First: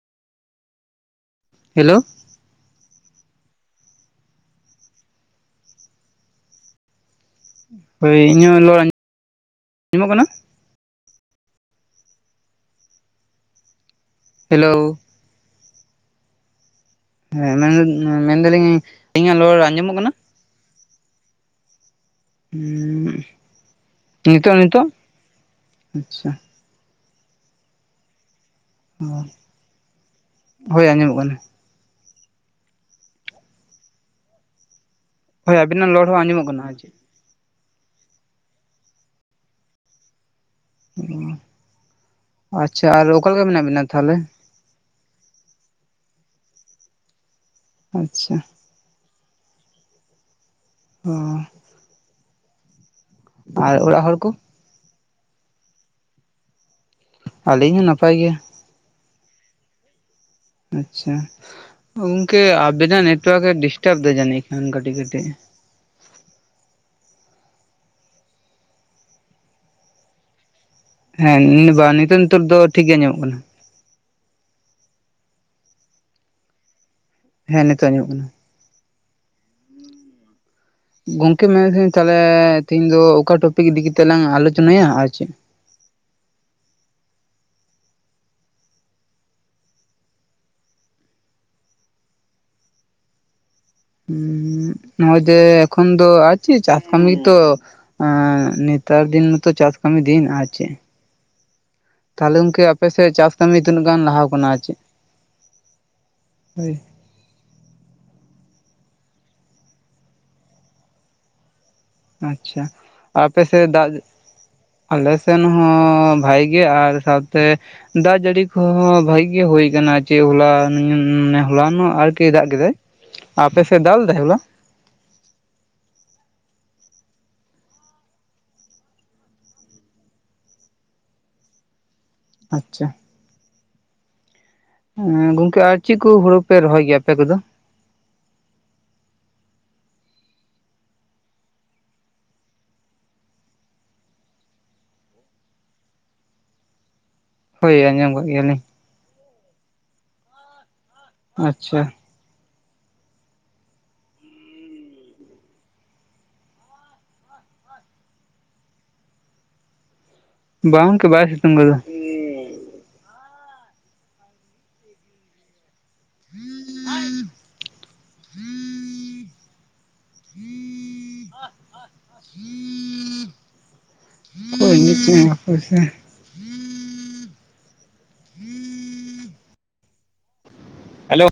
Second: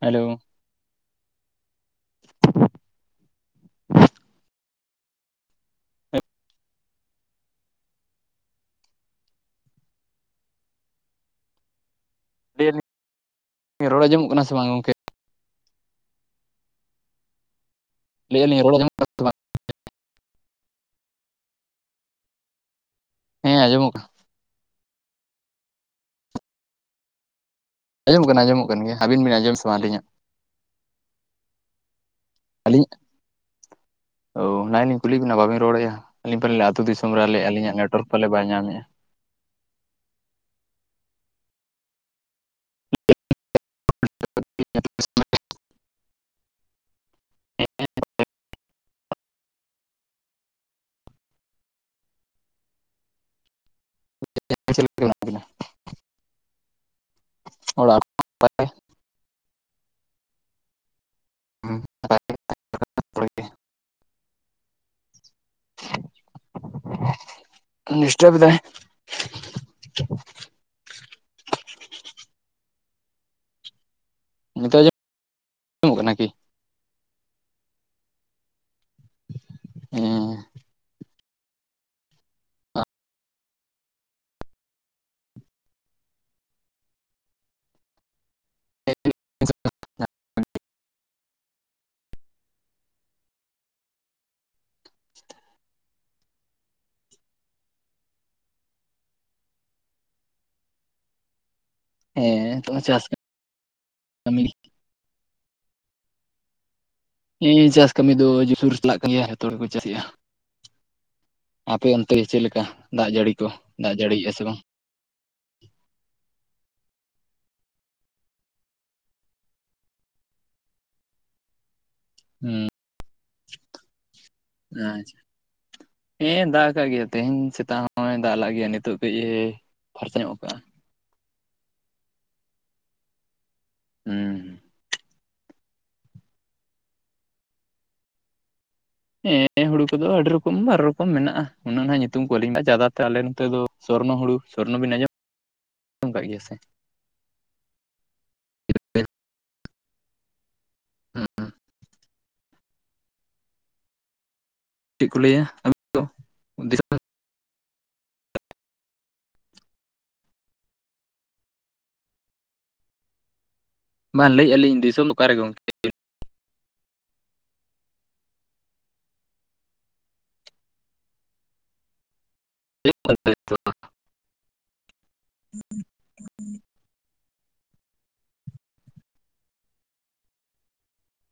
Hello, hello, ᱦᱳᱭ ᱤᱧᱟᱹᱜ ᱨᱚᱲ ᱟᱸᱡᱚᱢᱚᱜ ᱠᱟᱱᱟ? ᱨᱚᱲ ᱟᱸᱚᱢᱚᱜ ᱠᱟᱱᱟ ᱥᱮ ᱵᱟᱝ ᱦᱮᱞᱳ ᱜᱚᱝᱠᱮ? ᱦᱮᱸ ᱢᱮᱱ ᱞᱟᱹᱭᱮᱫᱼᱟ ᱞᱤᱧ ᱨᱚᱲ ᱢᱮᱱᱫᱟᱞᱤᱧ ᱟᱸᱡᱚᱢᱚᱜ ᱠᱟᱱᱟ ᱥᱮ ᱵᱟᱝ ᱟᱹᱞᱤᱧᱟᱜ ᱨᱚᱲ ᱟᱸᱡᱚᱢᱚᱜ ᱠᱟᱱᱟ? ᱦᱩᱸ ᱦᱮᱸ ᱟᱡᱚᱢᱚᱜ ᱠᱟᱱᱟ ᱾ ᱱᱤᱛᱚᱜ ᱱᱤᱛᱚᱜ? ᱟᱪᱪᱷᱟ ᱾ ᱟᱸᱚᱢᱚᱜ ᱠᱟᱱᱟ ᱟᱡᱸᱚᱢᱚᱜ ᱠᱟᱱ ᱜᱮᱭᱟ ᱟᱹᱵᱤᱱ ᱵᱤᱱ ᱟᱸᱡᱚᱢ ᱥᱮ ᱵᱟᱝ ᱟᱹᱞᱤᱧᱟᱜ? ᱦᱳᱭ ᱟᱸᱡᱚᱢᱚᱜ ᱠᱟᱱᱟ ᱾ ᱟᱹᱞᱤᱧ ᱚ ᱚᱱᱟ ᱞᱤᱧ ᱠᱩᱞᱤ ᱵᱤᱱᱟ ᱦᱳᱭ ᱵᱟᱵᱤᱱ ᱟᱵᱤᱱᱟᱜ ᱨᱚᱲᱮᱫᱼᱟ ᱨᱚᱲ ᱦᱚᱸ ᱟᱹᱞᱤᱧ ᱟᱸᱡᱚᱢᱚᱜ ᱠᱟᱱᱟ ᱯᱟᱞᱮ ᱟᱨ ᱟᱹᱛᱩ ᱪᱮᱫ ᱫᱤᱥᱚᱢ ᱢᱳᱵᱟᱭᱤᱞ ᱨᱮ ᱟᱞᱤᱧᱟᱜ ᱱᱮᱴᱳᱣᱟᱨᱠ ᱯᱟᱞᱮ ᱵᱟᱭ ᱧᱟᱢᱮᱫᱼᱟ ᱾ ᱚ ᱟᱪᱪᱷᱟ ᱟᱨ ᱚᱠᱟᱞᱮᱠᱟ ᱢᱮᱱᱟᱜ ᱵᱤᱱᱟ ᱛᱟᱦᱚᱞᱮ? [unintelligible] ᱟᱪᱪᱷᱟ, ᱦᱩᱸ, ᱟᱨ ᱚᱲᱟᱜ ᱦᱚᱲ ᱠᱚ? ᱟᱵᱤᱱ ᱪᱮᱫ ᱞᱮᱠᱟ ᱢᱮᱱᱟᱜ ᱵᱤᱱᱟ? ᱟᱹᱞᱤᱧ ᱦᱚᱸ ᱚᱲᱟᱜ ᱱᱟᱯᱟᱭ ᱜᱮᱭᱟ ᱾ ᱟᱪᱪᱷᱟ ᱜᱚᱝᱠᱮ ᱟᱵᱤᱱᱟᱜ ᱠᱚᱨᱮ ᱱᱮᱴᱣᱟᱨᱠ ᱮ ᱰᱤᱥᱴᱟᱵ ᱫᱟ ᱡᱟᱹᱱᱤᱡ ᱠᱷᱟᱱ ᱠᱟᱹᱴᱤᱜ ᱠᱟᱹᱴᱤᱜ ᱰᱤᱥᱴᱟᱵ ᱫᱟᱭ ᱦᱮᱸ ᱵᱟᱝ ᱱᱤᱛᱚᱜ ᱱᱤᱛᱚᱜ ᱫᱚ ᱴᱷᱤᱠ ᱜᱮ ᱟᱡᱚᱢᱚᱜ ᱠᱟᱱᱟ ᱾ ᱱᱤᱛᱚᱜ ᱟᱸᱡᱚᱢᱚᱜ ᱠᱟᱱᱟ ᱠᱤ ᱦᱮᱸ ᱱᱤᱛᱚᱜ ᱟᱡᱚᱢᱚᱜ ᱠᱟᱱᱟ ᱾ ᱦᱮᱸ ᱜᱚᱝᱠᱮ ᱢᱮᱱᱮᱫ ᱛᱟᱦᱮᱧ ᱛᱟᱦᱚᱞᱮ ᱛᱮᱦᱤᱧ ᱫᱚ ᱚᱠᱟ ᱴᱚᱯᱤᱠ ᱤᱫᱤᱠᱟᱛᱮᱜ ᱞᱟᱝ ᱟᱞᱳᱪᱚᱱᱟᱭᱟ ᱟᱨ ᱪᱮᱫ ᱱᱚᱸᱜᱼᱚᱭ ᱡᱮ ᱮᱠᱷᱚᱱ ᱫᱚ ᱟᱨ ᱪᱮᱫ ᱪᱟᱥ ᱠᱟᱹᱢᱤ ᱛᱚ ᱦᱮᱸ ᱱᱮᱛᱟᱨ ᱫᱤᱱ ᱢᱟᱛᱚ ᱪᱟᱥ ᱠᱟᱹᱢᱤ ᱫᱤᱱ ᱟᱨ ᱪᱮᱜ᱾ [inaudible] ᱛᱟᱦᱚᱞᱮ ᱦᱮᱸ ᱜᱚᱢᱠᱮ ᱛᱚ ᱟᱯᱮ ᱥᱮᱫ ᱪᱟᱥ ᱠᱟᱹᱢᱤ ᱛᱤᱱᱟᱹᱜ ᱜᱟᱱ ᱞᱟᱦᱟ ᱠᱟᱹᱢᱤ ᱠᱟᱱᱟ ᱪᱮᱫ ᱦᱳᱭ ᱦᱮᱸ ᱪᱟᱥ ᱠᱟᱹᱢᱤ ᱫᱚ ᱡᱩᱨ ᱪᱟᱞᱟᱜ ᱠᱟᱱ ᱜᱮᱭᱟ ᱡᱚᱛᱚ ᱦᱚᱲᱠᱚ ᱪᱟᱥᱮᱫᱼᱟ ᱟᱯᱮ ᱚᱱᱛᱮ ᱚᱱᱛᱮ ᱜᱮ ᱪᱮᱫ ᱞᱮᱠᱟ ᱟᱪᱪᱷᱟ ᱫᱟᱜ ᱡᱟᱹᱲᱤ ᱠᱚ ᱫᱟᱜ ᱡᱟᱹᱲᱤᱭᱮᱫᱼᱟ ᱥᱮ ᱵᱟᱝ ᱟᱞᱮᱥᱱ ᱦᱚᱸ ᱵᱷᱟᱜᱤ ᱜᱮ ᱟᱨ ᱥᱟᱶᱛᱮ ᱫᱟᱜ ᱡᱟᱹᱲᱤ ᱠᱚᱦᱚᱸ ᱵᱷᱟᱜᱤ ᱜᱮ ᱦᱳᱭ ᱟᱠᱟᱱᱟ ᱪᱮᱫ ᱦᱚᱞᱟ ᱦᱚᱞᱟ ᱱᱟᱜ ᱟᱨᱠᱤ ᱫᱟᱜ ᱦᱩᱸ ᱠᱮᱫᱟᱭ ᱟᱯᱮᱥᱮᱫ ᱫᱟᱞ ᱞᱮᱫᱟᱭ ᱦᱚᱞᱟ ᱟᱪᱪᱷᱟ ᱦᱮᱸ ᱫᱟᱜ ᱠᱟᱜ ᱜᱮᱭᱟ ᱛᱮᱦᱤᱧ ᱥᱮᱛᱟᱜ ᱦᱚᱸᱭ ᱫᱟᱜ ᱞᱟᱜ ᱜᱮᱭᱟ ᱱᱤᱛᱳᱜ ᱠᱟᱹᱡ ᱮ ᱯᱷᱟᱨᱪᱟ ᱧᱚᱜ ᱟᱠᱟᱜᱼᱟ ᱟᱪᱪᱷᱟ ᱦᱮᱸ ᱦᱸ ᱜᱚᱝᱠᱮ ᱟᱨ ᱪᱮᱫ ᱠᱚ ᱦᱩᱲᱩ ᱯᱮ ᱨᱚᱦᱚᱭ ᱜᱮᱭᱟ ᱟᱯᱮ ᱠᱚᱫᱚ ᱦᱮᱸ ᱦᱩᱲᱩ ᱠᱚᱫᱚ ᱟᱹᱰᱤ ᱨᱚᱠᱚᱢ ᱵᱟᱨ ᱨᱚᱠᱚᱢ ᱢᱮᱱᱟᱜᱼᱟ ᱩᱱᱟᱹᱜ ᱵᱟᱦ ᱧᱩᱛᱩᱢ ᱠᱚ ᱟᱹᱞᱤᱧ ᱡᱟᱫᱟ ᱛᱮ ᱟᱞᱮ ᱱᱚᱛᱮ ᱫᱚ ᱥᱚᱨᱱᱚ ᱦᱩᱲᱩ ᱥᱚᱨᱱᱚ ᱵᱤᱱ ᱟᱸᱡᱚᱢ ᱠᱟᱜ ᱜᱮᱭᱟ ᱥᱮ ᱦᱳᱭ ᱟᱸᱡᱚᱢ ᱠᱟᱜ ᱜᱮᱭᱟᱞᱤᱧ ᱟᱪᱪᱷᱟ ᱪᱮᱫ ᱠᱚ ᱞᱟᱹᱭᱟ ᱫᱚ ᱫᱤᱥᱚᱢ ᱵᱟᱝ ᱚᱝᱠᱮ ᱵᱟᱭ ᱥᱤᱛᱩᱝ ᱠᱟᱫᱚ ᱵᱟᱝ ᱞᱟᱹᱭᱮᱜᱼᱟᱞᱤᱧ ᱫᱤᱥᱚᱢ ᱫᱚ ᱚᱠᱟᱨᱮ ᱜᱚᱝᱠᱮ [inaudible] [unintelligible] ᱠᱚᱭᱱ [unintelligible] ᱦᱮᱞᱳ